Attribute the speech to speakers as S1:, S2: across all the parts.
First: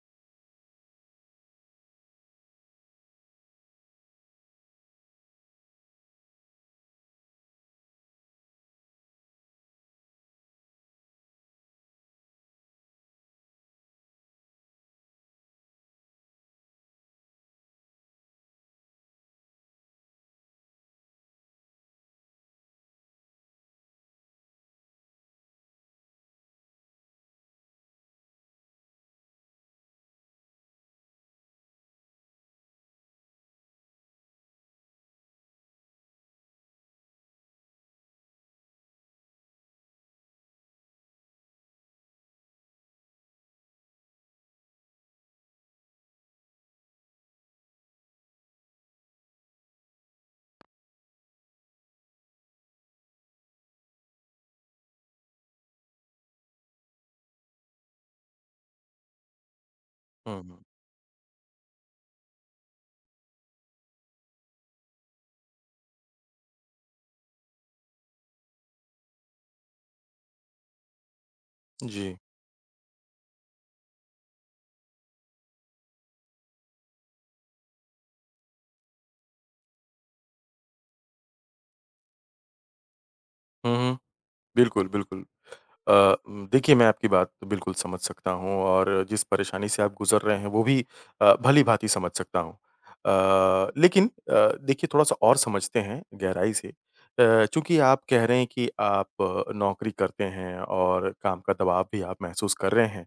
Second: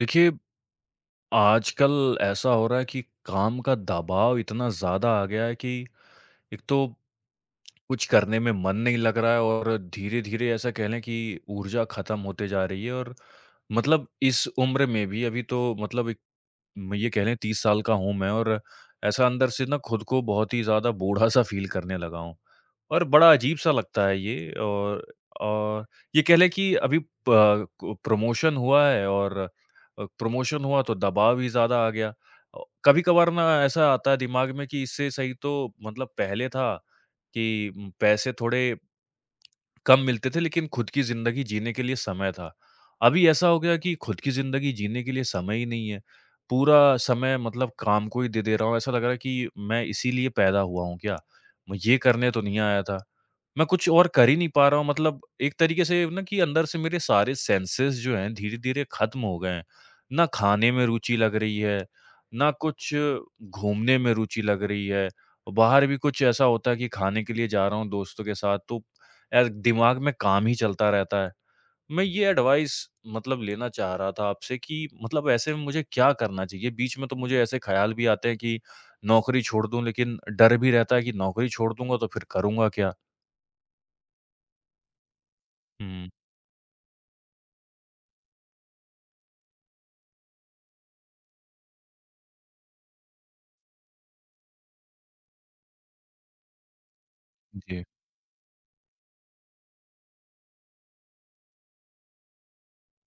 S1: देखिए, आजकल ऐसा हो रहा है कि काम का दबाव इतना ज़्यादा आ गया है कि एक तो कुछ करने में मन नहीं लग रहा है और धीरे-धीरे ऐसा कहलें कि ऊर्जा ख़त्म होती जा रही है और मतलब इस उम्र में भी, अभी तो मतलब एक, म ये कहलें, 30 साल का हूँ मैं और ऐसा अंदर से ना, खुद को बहुत ही ज़्यादा बूढ़ा-सा फ़ील करने लगा हूँ। और बड़ा अजीब-सा लगता है ये और औ ये कहलें कि अभी प कु प्रमोशन हुआ है और अ, प्रमोशन हुआ, तो दबाव ही ज़्यादा आ गया। अ, कभी-कभार ना, ऐसा आता है दिमाग में कि इससे सही तो मतलब पहले था कि उम, पैसे थोड़े कम मिलते थे, लेकिन खुद की ज़िंदगी जीने के लिए समय था। अभी ऐसा हो गया कि खुद की ज़िंदगी जीने के लिए समय ही नहीं है। पूरा समय मतलब काम को ही दे दे रहा हूँ। ऐसा लग रहा है कि मैं इसीलिए पैदा हुआ हूँ क्या? मैं ये करने तो नहीं आया था। मैं कुछ और कर ही नहीं पा रहा हूँ, मतलब एक तरीके से ये हूँ ना कि अंदर से मेरे सारे सेंसेस जो हैं, धीरे-धीरे खत्म हो गए हैं। ना
S2: हुँ, हुँ।
S1: खाने में रूचि लग रही है, ना कुछ घूमने में रूचि लग रही है। बाहर भी कुछ ऐसा होता है कि खाने के लिए जा रहा हूँ दोस्तों के साथ, तो ए दिमाग में काम ही चलता रहता है। मैं
S2: जी।
S1: ये एडवाइस मतलब लेना चाह रहा था आपसे कि मतलब ऐसे में मुझे क्या करना चाहिए? बीच में तो मुझे ऐसे ख़्याल भी आते हैं कि नौकरी छोड़ दूँ, लेकिन डर भी रहता है कि नौकरी छोड़ दूँगा, तो फिर करूँगा क्या?
S2: हुँ, हुँ। बिल्कुल, बिल्कुल। अ,
S1: हुँ।
S2: उम, देखिए मैं आपकी बात बिल्कुल समझ सकता हूँ और जिस परेशानी से आप गुज़र रहे हैं, वो भी अ, भली-भाँति समझ सकता हूँ। अ, लेकिन अ, देखिए थोड़ा-सा और समझते हैं गहराई से। अ, चूँकि
S1: जी।
S2: आप कह रहे हैं कि आप नौकरी करते हैं और काम का दबाव भी आप महसूस कर रहे हैं,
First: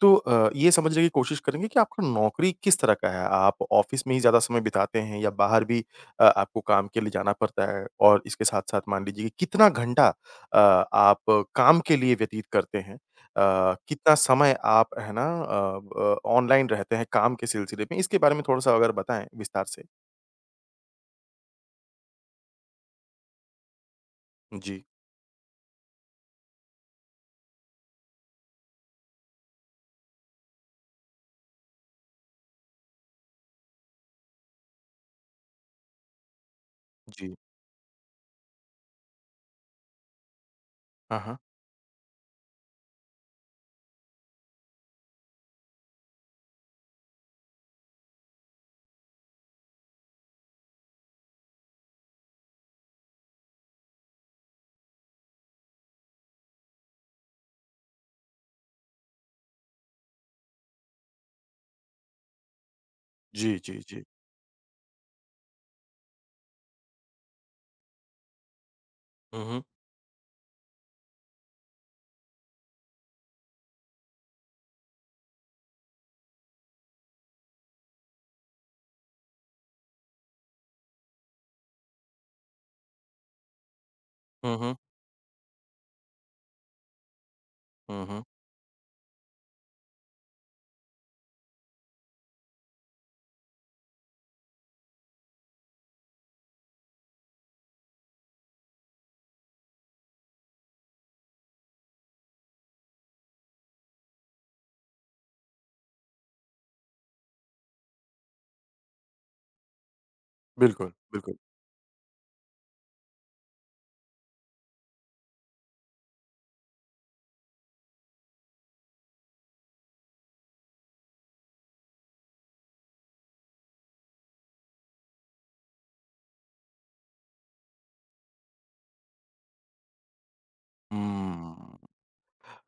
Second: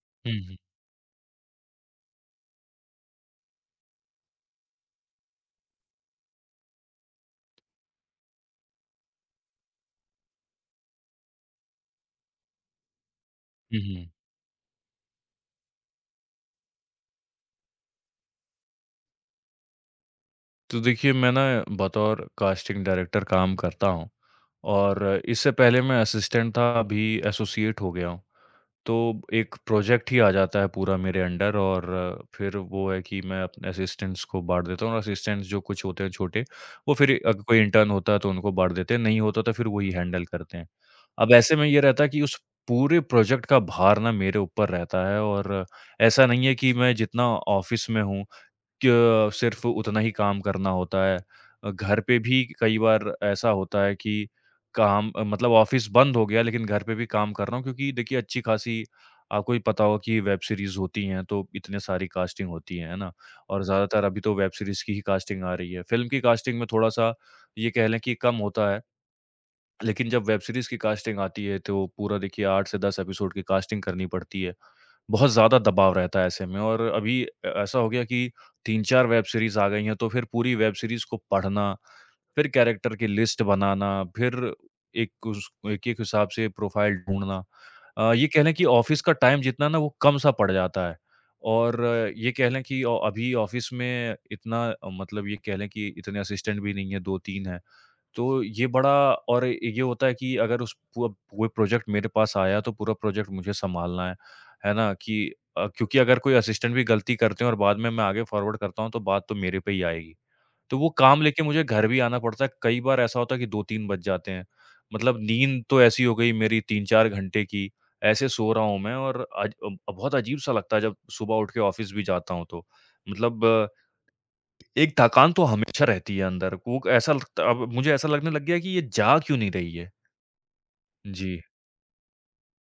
S2: तो
S1: हुँ,
S2: अ,
S1: हुँ।
S2: ये समझने की कोशिश करेंगे कि आपको नौकरी किस तरह का है? आप ऑफ़िस में ही ज़्यादा समय बिताते हैं या बाहर भी अ, आपको काम के लिए जाना पड़ता है? और इसके साथ-साथ मान लीजिए कितना घंटा अ, आप काम के लिए व्यतीत करते हैं? अ,
S1: हुँ, हुँ।
S2: कितना समय आप है ना अ, ब ऑनलाइन रहते हैं काम के सिलसिले में? इसके बारे में थोड़ा-सा अगर बताएँ विस्तार से।
S1: तो देखिए मैं ना बतौर कास्टिंग डायरेक्टर काम करता हूँ।
S2: जी।
S1: और इससे पहले मैं असिस्टेंट था, अभी एसोसिएट हो गया हूँ। तो एक प्रोजेक्ट ही आ जाता है पूरा मेरे अंडर। और फिर वो है कि मैं अपने असिस्टेंट्स को बाँट देता हूँ और असिस्टेंट्स जो कुछ होते हैं छोटे वो फिर
S2: जी।
S1: अग कोई इंटर्न होता है तो उनको बाँट देते हैं, नहीं होता तो फिर वो ही हैंडल करते हैं।
S2: हाँ,
S1: अब
S2: हाँ।
S1: ऐसे में ये रहता है कि उस पूरे प्रोजेक्ट का भार ना मेरे ऊपर रहता है। और ऐसा नहीं है कि मैं जितना ऑफ़िस में हूँ कि अ, सिर्फ़ उतना ही काम करना होता है। घर पे भी कई बार ऐसा होता है कि काम मतलब ऑफ़िस बंद हो गया लेकिन घर पे भी काम कर रहा हूँ क्योंकि देखिए अच्छी खासी आपको भी पता होगा कि वेब सीरीज़ होती है तो इतनी सारी कास्टिंग होती है, है ना?
S2: जी,
S1: और
S2: जी, जी।
S1: ज़्यादातर अभी तो वेब सीरीज़ की ही कास्टिंग आ रही है। फ़िल्म की कास्टिंग में थोड़ा-सा ये कह लें कि कम होता है।
S2: हुँ, हुँ।
S1: लेकिन जब वेब सीरीज़ की कास्टिंग आती है तो पूरा देखिए 8 से 10 एपिसोड की कास्टिंग करनी पड़ती है। बहुत ज़्यादा दबाव रहता है ऐसे में। और अभी अ, ऐसा हो गया कि 3-4 वेब सीरीज़ आ गई हैं, तो फिर पूरी वेब सीरीज़ को पढ़ना, फिर कैरेक्टर की लिस्ट बनाना, फिर
S2: हुँ, हुँ।
S1: एक उस एक-एक हिसाब से प्रोफाइल ढूँढ़ना।
S2: हुँ,
S1: अ,
S2: हुँ।
S1: ये कह लें कि ऑफ़िस का टाइम जितना ना वो कम सा पड़ जाता है। और ये कह लें कि ऑ अभी ऑफ़िस में इतना मतलब ये कह लें कि इतने असिस्टेंट भी नहीं है, 2-3 हैं। तो ये बड़ा और ये होता है कि अगर उस वो वो प्रोजेक्ट मेरे पास आया तो पूरा प्रोजेक्ट मुझे सँभालना है। है ना। कि अ, क्योंकि अगर कोई असिस्टेंट भी गलती करते हैं और बाद में मैं आगे फ़ॉरवर्ड करता हूँ तो बात तो मेरे पे ही आएगी। तो वो
S2: बिल्कुल,
S1: काम
S2: बिल्कुल।
S1: लेके मुझे घर भी आना पड़ता है। कई बार ऐसा होता है कि 2-3 बज जाते हैं। मतलब नींद तो ऐसी हो गई मेरी 3-4 घंटे की। ऐसे सो रहा हूँ मैं और अज अ, बहुत अजीब-सा लगता है जब सुबह उठ के ऑफ़िस भी जाता हूँ तो। मतलब एक थकान तो हमेशा रहती है अंदर। कूक ऐसा लगता अब मुझे ऐसा लगने लग गया कि ये जा क्यों नहीं रही है। जी।
S2: हुँ।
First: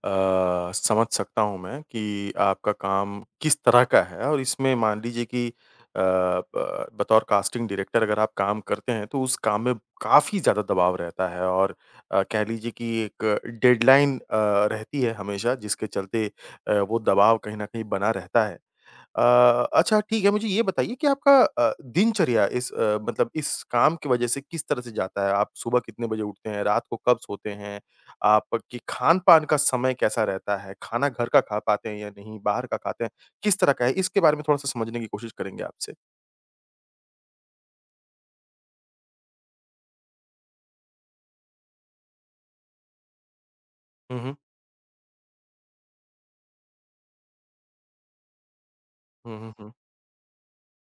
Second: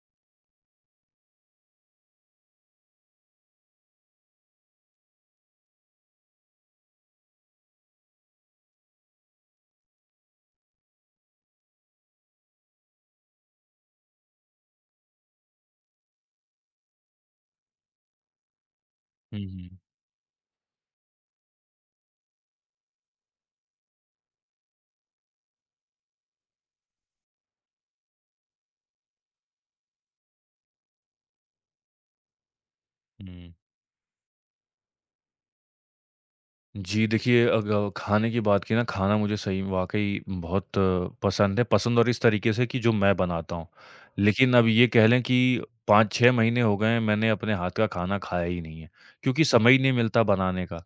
S2: अ, समझ सकता हूँ मैं कि आपका काम किस तरह का है। और इसमें मान लीजिए कि अ, ब बतौर कास्टिंग डायरेक्टर अगर आप काम करते हैं तो उस काम में काफ़ी ज़्यादा दबाव रहता है। और अ, कह लीजिए कि एक डेडलाइन अ, रहती है हमेशा जिसके चलते अ, वो दबाव कहीं न कहीं बना रहता है। अ,
S1: हुँ, हुँ।
S2: अच्छा ठीक है, मुझे ये बताइए कि आपका अ, दिनचर्या इस मतलब इस काम की वज़ह से किस तरह से जाता है? आप सुबह कितने बजे उठते हैं, रात को कब सोते हैं? आपकी खान-पान का समय कैसा रहता है? खाना घर का खा पाते हैं या नहीं, बाहर का खाते हैं,
S1: हुँ।
S2: किस तरह का है? इसके बारे में थोड़ा-सा समझने की कोशिश करेंगे आपसे।
S1: जी, देखिए अग अ, खाने की बात की ना खाना मुझे सही म वाक़ई बहुत पसंद है, पसंद और इस तरीके से कि जो मैं बनाता हूँ।
S2: हुँ, हुँ।
S1: लेकिन अब ये कह लें कि 5-6 महीने हो गए हैं, मैंने अपने हाथ का खाना खाया ही नहीं है,
S2: हुँ,
S1: क्योंकि
S2: हुँ, हुँ।
S1: समय ही नहीं मिलता बनाने का।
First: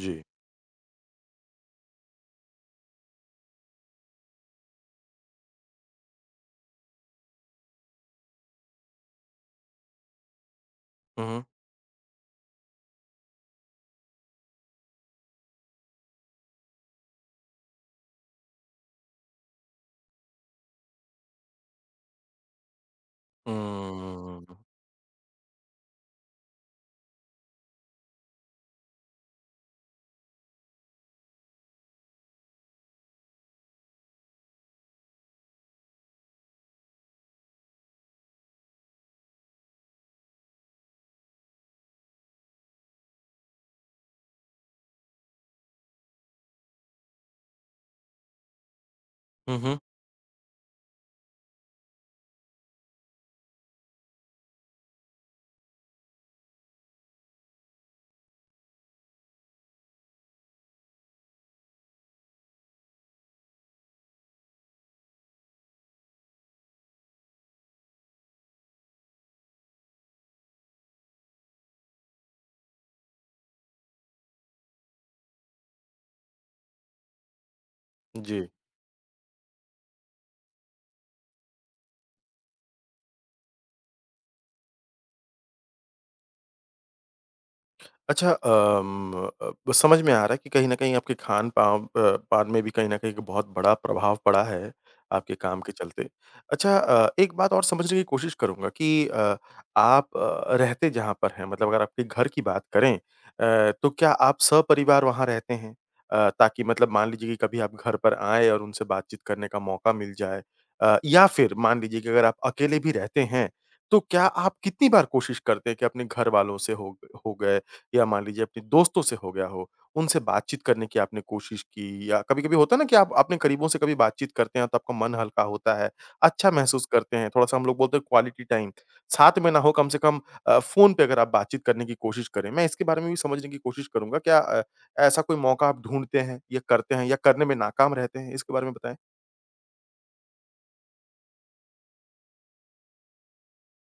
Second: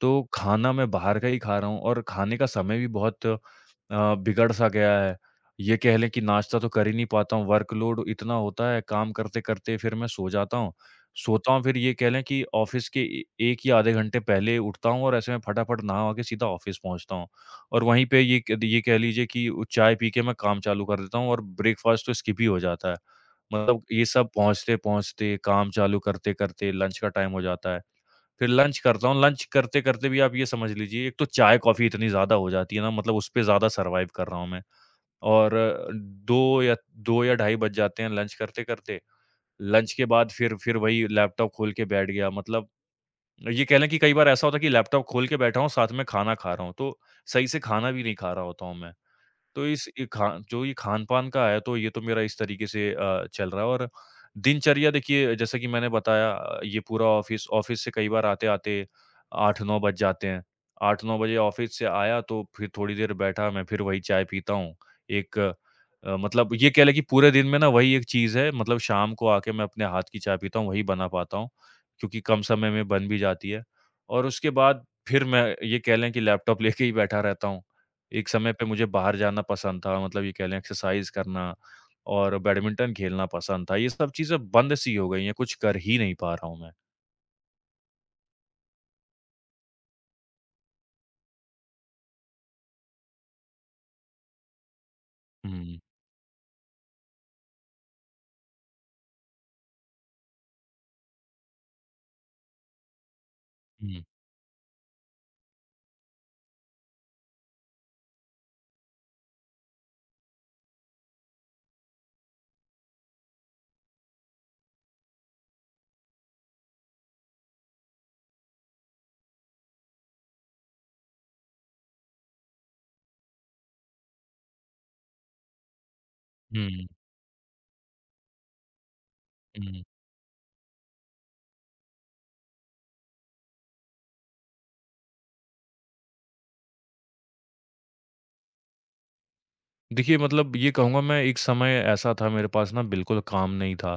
S1: तो खाना मैं बाहर का ही खा रहा हूँ और खाने का समय भी बहुत अ, बिगड़ सा गया है, ये कह लें कि नाश्ता तो कर ही नहीं पाता हूँ, वर्क़ लोड इतना होता है, काम करते-करते फिर मैं सो जाता हूँ।
S2: हुँ, हुँ।
S1: सोता हूँ फिर ये कह लें कि ऑफ़िस के ए 1 या आधे घंटे पहले उठता हूँ और ऐसे मैं फटाफट नहा-वहा के सीधा ऑफ़िस पहुँचता हूँ। और वहीं पे ये क ये कह लीजिए कि उ चाय पी के मैं काम चालू कर देता हूँ और ब्रेकफास्ट तो स्किप हो जाता है। मतलब ये सब
S2: हम्म।
S1: पहुँचते-पहुँचते, काम चालू करते-करते लंच का टाइम हो जाता है। फिर लंच करता हूँ, लंच करते-करते भी आप ये समझ लीजिए एक तो चाय-कॉफ़ी इतनी ज़्यादा हो जाती है ना मतलब उसपे ज़्यादा सर्वाइव कर रहा हूँ मैं। और 2 या 2 या ढाई बज जाते हैं लंच करते-करते, लंच के बाद फिर फिर वही लैपटॉप खोल के बैठ गया मतलब ये कह लें कि कई बार ऐसा होता है कि लैपटॉप खोल के बैठा हूँ, साथ में खाना खा रहा हूँ, तो सही से खाना भी नहीं खा रहा होता हूँ मैं।
S2: हुँ,
S1: तो
S2: हुँ।
S1: इस ये खा जो ये खान-पान का आया तो ये तो मेरा इस तरीके से अ, चल रहा है और दिनचर्या देखिए, जैसा कि मैंने बताया अ, ये पूरा ऑफ़िस ऑफ़िस से कई बार आते-आते 8-9 बज जाते हैं। 8-9 बजे ऑफ़िस से आया तो फिर थोड़ी देर बैठा मैं फिर वही चाय पीता हूँ। एक अ, मतलब ये कह लें कि पूरे दिन में ना वही एक चीज़ है मतलब शाम को आके मैं अपने हाथ की चाय पीता हूँ, वही बना पाता हूँ, क्योंकि कम समय में बन भी जाती है। और उसके बाद फिर मैं ये कह लें कि लैपटॉप लेके ही बैठा रहता हूँ। एक
S2: जी।
S1: समय पे मुझे बाहर जाना पसंद था, मतलब ये कह लें एक्सरसाइज़ करना और बैडमिंटन खेलना पसंद था, ये सब चीज़ें बंद सी हो गई है, कुछ कर ही नहीं पा रहा हूँ मैं।
S2: अच्छा अम, अ अ, ब समझ में आ रहा है कि कहीं न कहीं आपके खान-पाव अ, पान में भी कहीं न कहीं एक बहुत बड़ा प्रभाव पड़ा है आपके काम के
S1: हुँ।
S2: चलते। अच्छा अ, एक बात और समझने की कोशिश करूँगा कि अ, आप अ, रहते जहाँ पर हैं, मतलब अगर आपके घर की बात करें अ, तो
S1: हुँ।
S2: क्या आप सहपरिवार वहाँ रहते हैं अ, ताकि मतलब मान लीजिए कि कभी आप घर पर आएँ और उनसे बातचीत करने का मौका मिल जाए? अ, या फिर मान लीजिए कि अगर आप अकेले भी रहते हैं, तो क्या आप कितनी बार कोशिश करते हैं कि अपने घर वालों से हो ग हो गए या मान लीजिए अपने दोस्तों से हो गया हो, उनसे बातचीत करने की आपने कोशिश की? या कभी-कभी होता है ना कि आप अपने करीबों से कभी बातचीत करते हैं, तो आपका मन हल्का होता है, अच्छा महसूस
S1: हुँ।
S2: करते हैं, थोड़ा-सा हम लोग बोलते हैं क्वालिटी टाइम, साथ में ना हो
S1: हुँ।
S2: कम से कम अ, फ़ोन पे अगर आप बातचीत करने की कोशिश करें। मैं इसके बारे में भी समझने की कोशिश करूँगा, क्या अ, ऐसा कोई मौका आप ढूँढ़ते हैं या करते हैं या करने में नाकाम रहते हैं? इसके बारे में बताएँ।
S1: देखिए, मतलब ये कहूँगा मैं, एक समय ऐसा था, मेरे पास ना बिल्कुल काम नहीं था।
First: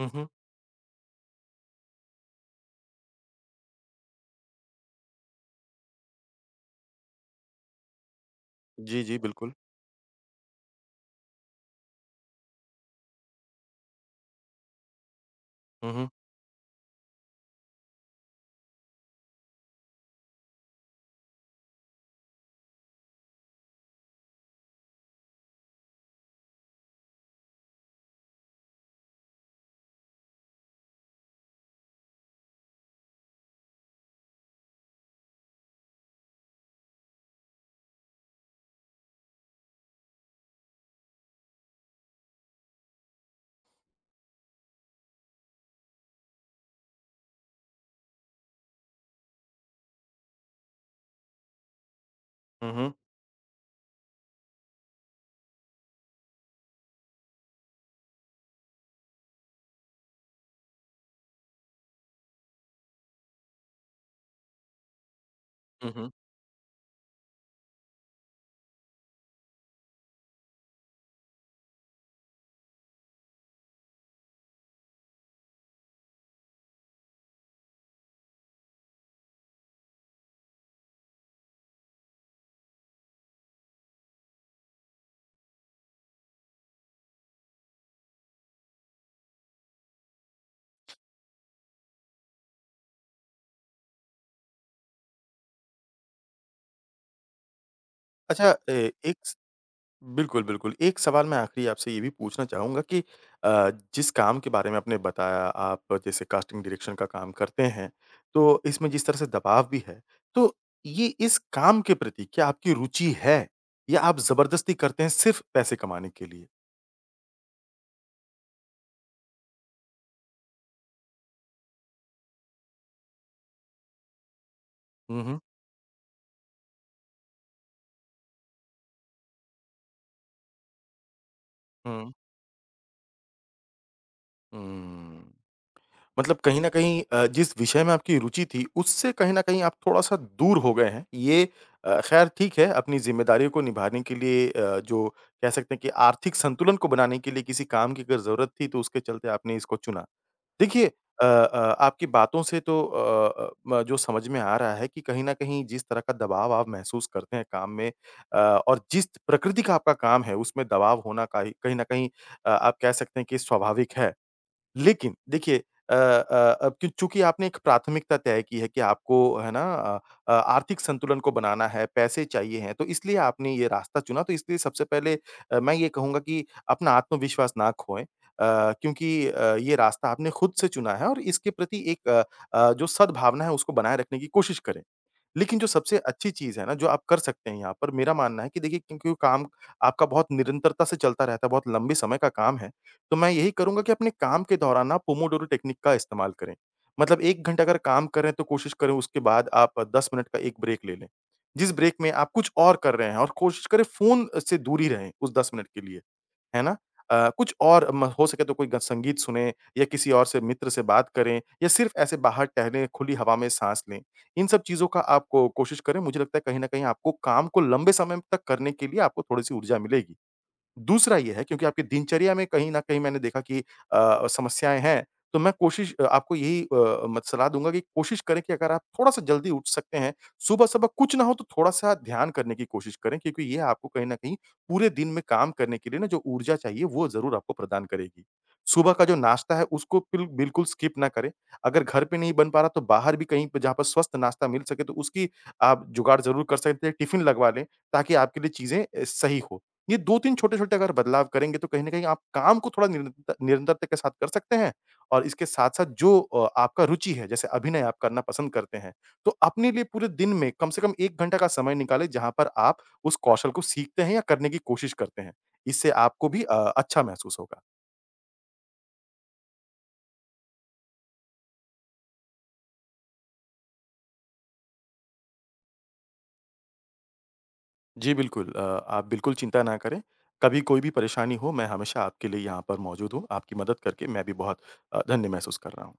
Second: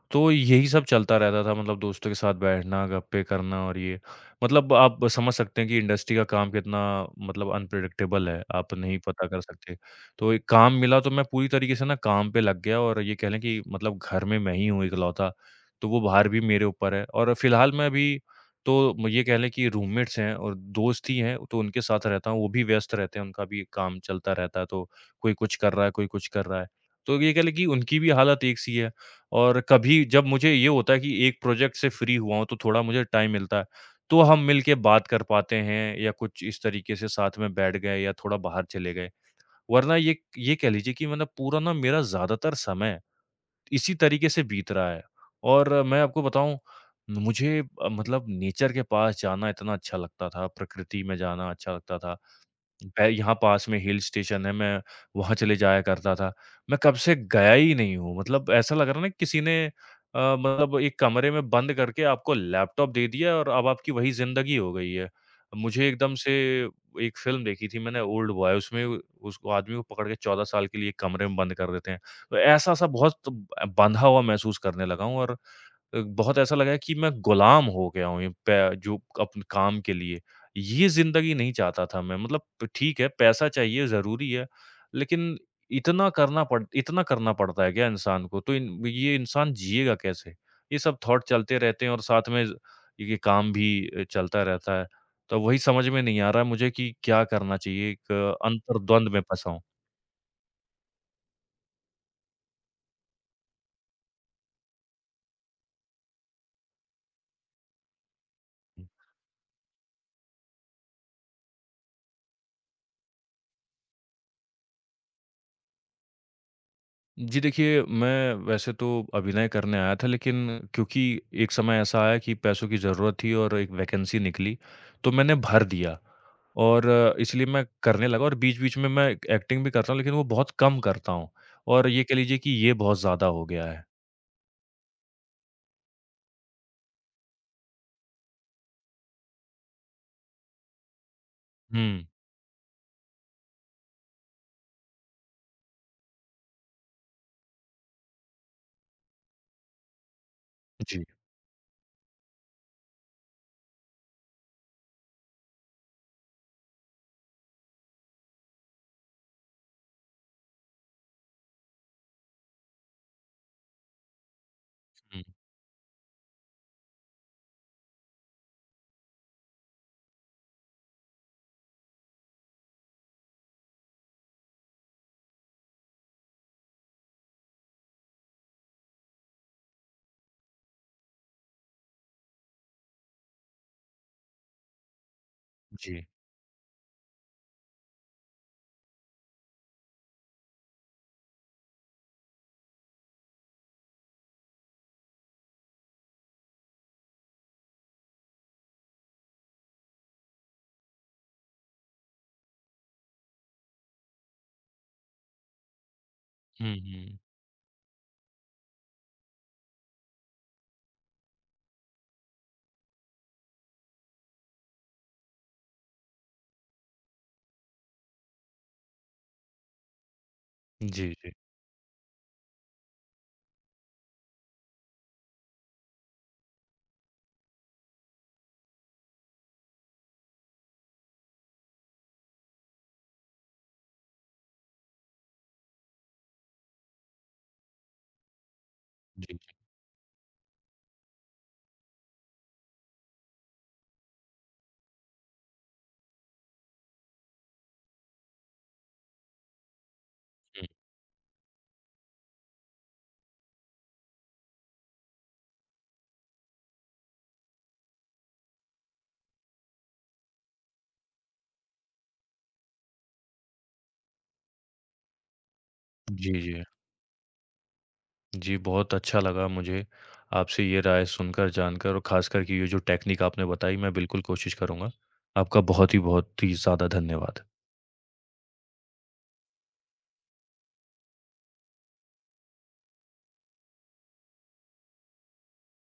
S2: हुँ, हुँ।
S1: तो यही सब चलता रहता था, मतलब दोस्तों के साथ बैठना, गप्पें करना और ये। मतलब आप समझ सकते हैं कि इंडस्ट्री का काम कितना मतलब अनप्रेडिक्टेबल है, आप नहीं
S2: जी, जी।
S1: पता कर
S2: बिल्कुल।
S1: सकते। तो एक काम मिला, तो मैं पूरी तरीके से ना काम पे लग गया, और ये कह लें कि मतलब घर में मैं ही हूँ इकलौता, तो
S2: हुँ,
S1: वो
S2: हुँ।
S1: भार भी मेरे ऊपर है। और फिलहाल मैं अभी तो म ये कह लें कि रूममेट्स हैं और दोस्त ही हैं, तो उनके साथ रहता हूँ, वो भी व्यस्त रहते हैं। उनका भी काम चलता रहता है, तो कोई कुछ कर रहा है, कोई कुछ कर रहा है, तो ये कह लें कि उनकी भी हालत एक सी है। और कभी जब मुझे ये होता है कि एक प्रोजेक्ट से फ्री हुआ हूँ, तो थोड़ा मुझे टाइम मिलता है। तो हम मिलके बात कर पाते हैं, या कुछ इस तरीके से साथ में बैठ गए, या थोड़ा बाहर चले गए। वरना ये क ये कह लीजिए कि मतलब पूरा ना मेरा ज़्यादातर समय इसी तरीके से बीत रहा है। और मैं आपको बताऊँ, म मुझे अ, मतलब नेचर के पास जाना इतना अच्छा लगता था, प्रकृति में जाना अच्छा लगता था।
S2: हुँ, हुँ।
S1: मैं यहाँ पास में हिल स्टेशन है, मैं वहाँ चले जाया करता था। मैं कब से गया ही नहीं हूँ, मतलब ऐसा लग रहा है ना किसी ने अ, मतलब एक कमरे में बंद करके आपको लैपटॉप दे दिया और अब आपकी वही ज़िंदगी हो गई है। मुझे
S2: हुँ, हुँ।
S1: एकदम से एक फ़िल्म देखी थी मैंने, ओल्ड बॉय, उसमें व उसको आदमी को पकड़ के 14 साल के लिए 1 कमरे में बंद कर देते हैं। तो ऐसा-सा बहुत सब अ, बँधा हुआ महसूस करने लगा हूँ और अ, बहुत ऐसा लगा है कि मैं गुलाम हो गया हूँ इ पै जो कप काम के लिए। ये ज़िंदगी नहीं चाहता था मैं, मतलब ठीक है, पैसा चाहिए, ज़रूरी है, लेकिन इतना करना पड़ इतना करना पड़ता है क्या इंसान को, तो इन ये इंसान जिएगा कैसे? ये सब थॉट चलते रहते हैं, और साथ में ज़ ये काम भी अ, चलता रहता है। तो वही समझ में नहीं आ रहा है मुझे कि क्या करना चाहिए, एक
S2: अच्छा, ए
S1: अंतरद्वंद
S2: एक
S1: में
S2: स
S1: फँसा हूँ।
S2: बिल्कुल, बिल्कुल। एक सवाल मैं आख़िरी आपसे ये भी पूछना चाहूँगा कि अ, जिस काम के बारे में आपने बताया, आप जैसे कास्टिंग डायरेक्शन का काम करते हैं, तो
S1: हुँ।
S2: इसमें जिस तरह से दबाव भी है। तो ये इस काम के प्रति क्या आपकी रुचि है, या आप ज़बरदस्ती करते हैं सिर्फ़ पैसे कमाने के लिए?
S1: जी, देखिए मैं वैसे तो अभिनय करने आया था लेकिन क्योंकि एक समय ऐसा आया कि पैसों की जरूरत थी और एक वैकेंसी निकली तो
S2: हुँ,
S1: मैंने
S2: हुँ।
S1: भर दिया। और इसलिए मैं करने लगा और बीच-बीच में मैं एक् एक्टिंग भी करता हूँ लेकिन वो बहुत कम करता हूँ और ये
S2: हुँ।
S1: कह लीजिए कि ये बहुत ज़्यादा हो गया है।
S2: हुँ, मतलब कहीं न कहीं अ, जिस विषय में आपकी रुचि थी उससे कहीं न कहीं आप थोड़ा-सा दूर हो गए हैं। ये अ,
S1: हुँ।
S2: खैर ठीक है अपनी जिम्मेदारियों को निभाने के लिए अ, जो कह सकते हैं कि आर्थिक संतुलन को बनाने के लिए किसी काम की अगर जरूरत थी, तो उसके चलते आपने इसको चुना। देखिए
S1: जी।
S2: अ अ, आपकी बातों से तो अ अ, म जो समझ में आ रहा है कि कहीं न कहीं जिस तरह का दबाव आप महसूस करते हैं काम में अ, और जिस प्रकृति का आपका काम है उसमें दबाव होना का ही कहीं न कहीं अ, आप कह सकते हैं कि स्वाभाविक है। लेकिन
S1: हुँ।
S2: देखिए अ अ, अब कि चूँकि आपने एक प्राथमिकता तय की है कि आपको है ना अ, अ आर्थिक संतुलन को बनाना है, पैसे चाहिए हैं, तो इसलिए आपने ये रास्ता चुना, तो इसलिए सबसे पहले अ, मैं ये कहूँगा कि अपना आत्मविश्वास ना खोएँ। अ, क्योंकि अ, ये रास्ता आपने खुद से चुना है और इसके प्रति एक अ अ, जो सद्भावना है उसको बनाए रखने की कोशिश करें। लेकिन जो सबसे
S1: जी।
S2: अच्छी चीज़ है ना, जो आप कर सकते हैं यहाँ पर मेरा मानना है कि देखिए क्योंकि काम आपका बहुत निरंतरता से चलता रहता है, बहुत लंबे समय का काम है, तो मैं यही करूँगा कि अपने काम के दौरान ना पोमोडोरो टेक्निक का इस्तेमाल करें। मतलब 1 घंटा अगर काम करें तो कोशिश करें उसके बाद आप 10 मिनट का एक ब्रेक ले लें। जिस ब्रेक में आप कुछ और कर रहे हैं और कोशिश करें फ़ोन से दूर ही रहें उस 10 मिनट के लिए। है
S1: हुँ,
S2: ना?
S1: हुँ।
S2: अ, कुछ और म हो सके तो कोई ग संगीत सुनें या किसी और से मित्र से बात करें या सिर्फ़ ऐसे बाहर टहले खुली हवा में साँस लें, इन सब चीज़ों का आप को कोशिश करें, मुझे लगता है कहीं न कहीं आपको काम को लंबे समय तक करने के लिए आपको थोड़ी-सी ऊर्जा मिलेगी।
S1: जी,
S2: दूसरा
S1: जी।
S2: ये है क्योंकि आपकी दिनचर्या में कहीं न कहीं मैंने देखा कि अ अ, समस्याएँ हैं, तो मैं कोशिश अ, आपको यही अ, मत सलाह दूँगा कि कोशिश करें कि अगर आप थोड़ा-सा जल्दी उठ सकते हैं, सुबह सुबह कुछ ना हो तो थोड़ा-सा ध्यान करने की कोशिश करें, क्योंकि यह आपको कहीं न कहीं पूरे दिन में काम करने के लिए ना जो ऊर्जा चाहिए वो ज़रूर आपको प्रदान करेगी। सुबह का जो
S1: जी, जी।
S2: नाश्ता है उसको पिल बिल्कुल स्किप ना करें। अगर घर पे नहीं बन पा रहा तो बाहर भी कहीं पे जहाँ पर स्वस्थ नाश्ता मिल सके तो उसकी आप जुगाड़ ज़रूर कर सकते हैं, टिफिन लगवा लें ताकि आपके लिए चीजें अ, सही हो। ये 2-3
S1: हुँ।
S2: छोटे-छोटे अगर बदलाव करेंगे तो कहीं न कहीं आप काम को थोड़ा निरंत निरंतरता के साथ कर सकते हैं। और इसके साथ-साथ जो अ, आपका रुचि है जैसे अभिनय आप करना पसंद करते हैं। तो अपने लिए पूरे दिन में कम से कम 1 घंटा का समय निकालें जहाँ पर आप उस कौशल को सीखते हैं या करने की कोशिश करते हैं। इससे आपको
S1: जी,
S2: भी अ,
S1: जी।
S2: अच्छा महसूस होगा।
S1: जी, बहुत अच्छा लगा मुझे आपसे ये राय सुनकर जानकर और खासकर कि ये जो टेक्निक आपने बताई मैं बिल्कुल कोशिश करूँगा, आपका बहुत ही बहुत ही ज़्यादा धन्यवाद।
S2: जी, बिल्कुल अ, आप बिल्कुल चिंता ना करें, कभी कोई भी परेशानी हो मैं हमेशा आपके लिए यहाँ पर मौजूद हूँ। आपकी मदद करके मैं भी बहुत अ, धन्य महसूस कर रहा हूँ।